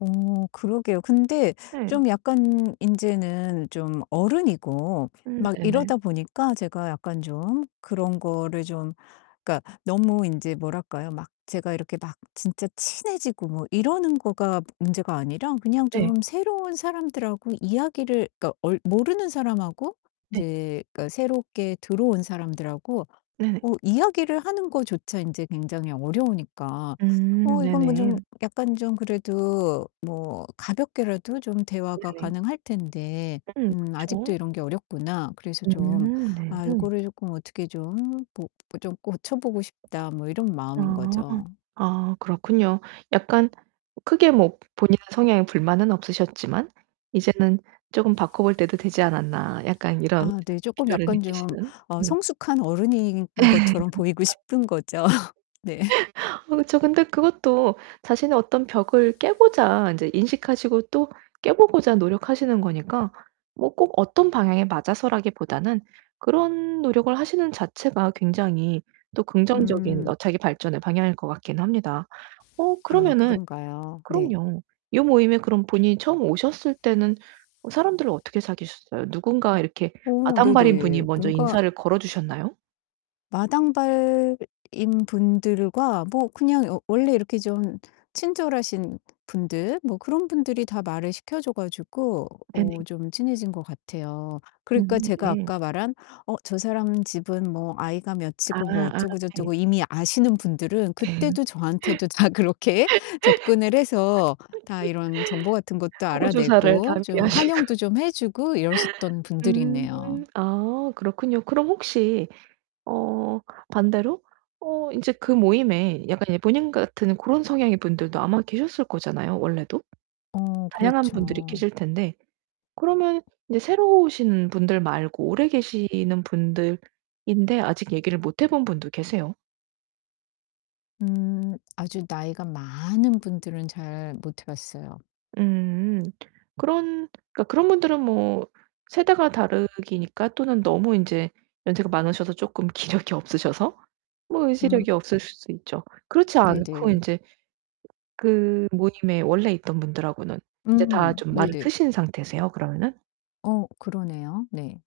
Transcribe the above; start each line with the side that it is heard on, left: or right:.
left: 어 그러게요. 근데
right: 네.
left: 좀 약간 인제는 좀 어른이고
right: 음.
left: 막
right: 네네.
left: 이러다 보니까 제가 약간 좀 그런 거를 좀 그러니까 너무 인제 뭐랄까요? 막 제가 이렇게 막 진짜 친해지고 뭐 이러는 거가 문제가 아니라 그냥
right: 네.
left: 좀 새로운 사람들하고 이야기를 그러니까 얼 모르는 사람하고
right: 네.
left: 이제 그러니까 새롭게 들어온 사람들하고
right: 네.
left: 어 이야기를 하는 것조차 인제 굉장히 어려우니까
right: 음
left: '어 이건 뭐 좀
right: 네네.
left: 약간 좀 그래도 뭐 가볍게라도 좀 대화가
right: 네네.
left: 가능할 텐데,
right: 음.
left: 음 아직도
right: 그쵸.
left: 이런 게 어렵구나.' 그래서 좀
right: 음 네.
left: '아 요거를 쪼끔 어떻게 좀 뭐 좀 고쳐 보고 싶다.' 뭐 이런 마음인
right: 아.
left: 거죠.
right: 아 그렇군요. '약간 크게 뭐 본인의 성향에 불만은 없으셨지만 이제는 쪼금 바꿔 볼 때도 되지 않았나.' 약간 이런
left: 아 네, 쪼끔
right: 필요를
left: 약간 좀
right: 느끼시는
left: 어
right: 네.
left: 성숙한 어른인 것처럼 보이고 싶은 거죠. 네.
right: 아 그쵸. 근데 그것도 자신의 어떤 벽을 깨고자 인제 인식하시고 또 깨 보고자 노력하시는 거니까 뭐 꼭 어떤 방향에 맞아서라기보다는 그런 노력을 하시는 자체가 굉장히 또 긍정적인 어
left: 음.
right: 자기 발전의 방향일 것 같기는 합니다. 어
left: 아
right: 그러면은
left: 그런가요? 네.
right: 그럼요. 요 모임에 그런 분이 처음 오셨을 때는 어 사람들을 어떻게 사귀셨어요? 누군가 이렇게
left: 어
right: 마당발인 분이
left: 네네.
right: 먼저
left: 뭔가
right: 인사를 걸어 주셨나요?
left: 마당발인 분들과 뭐 그냥 어 원래 이렇게 좀 친절하신 분들 뭐 그런 분들이 다 말을 시켜 줘 가지고 어
right: 네네.
left: 좀 친해진 것 같아요. 그러니까
right: 음
left: 제가
right: 네.
left: 아까 말한 '어 저 사람 집은 뭐 아이가
right: 아
left: 몇이고 뭐
right: 아 네.
left: 어쩌고저쩌고' 이미 아시는 분들은 그때도 저한테도 다 그렇게 접근을 해서 다 이런 정보 같은 것도
right: 호구 조사를
left: 알아내고
right: 단디 하시고
left: 좀 환영도 좀 해 주고 이러셨던
right: 음
left: 분들이네요.
right: 아 그렇군요. 그럼 혹시 어 반대로 어 인제 그 모임에 약간 예 본인 같은 고런 성향의 분들도 아마 계셨을 거잖아요 원래도?
left: 어,
right: 다양한 분들이
left: 그렇죠.
right: 계실 텐데 그러면 이제 새로 오신 분들 말고 오래 계시는 분들인데 아직 얘기를 못 해 본 분도 계세요?
left: 음 아주 나이가 많은 분들은 잘 못 해 봤어요.
right: 음. 그런 그러니까 그런 분들은 뭐 세대가 다르니까 또는 너무 인제 연세가 많으셔서 쪼끔 기력이 없으셔서 뭐
left: 음.
right: 의지력이 없으실 수 있죠. 그렇지 않고
left: 네네.
right: 인제 그 모임에 원래 있던 분들하고는 이제 다
left: 음.
right: 좀 말을
left: 네네.
right: 트신 상태세요 그러면은?
left: 어 그러네요. 네.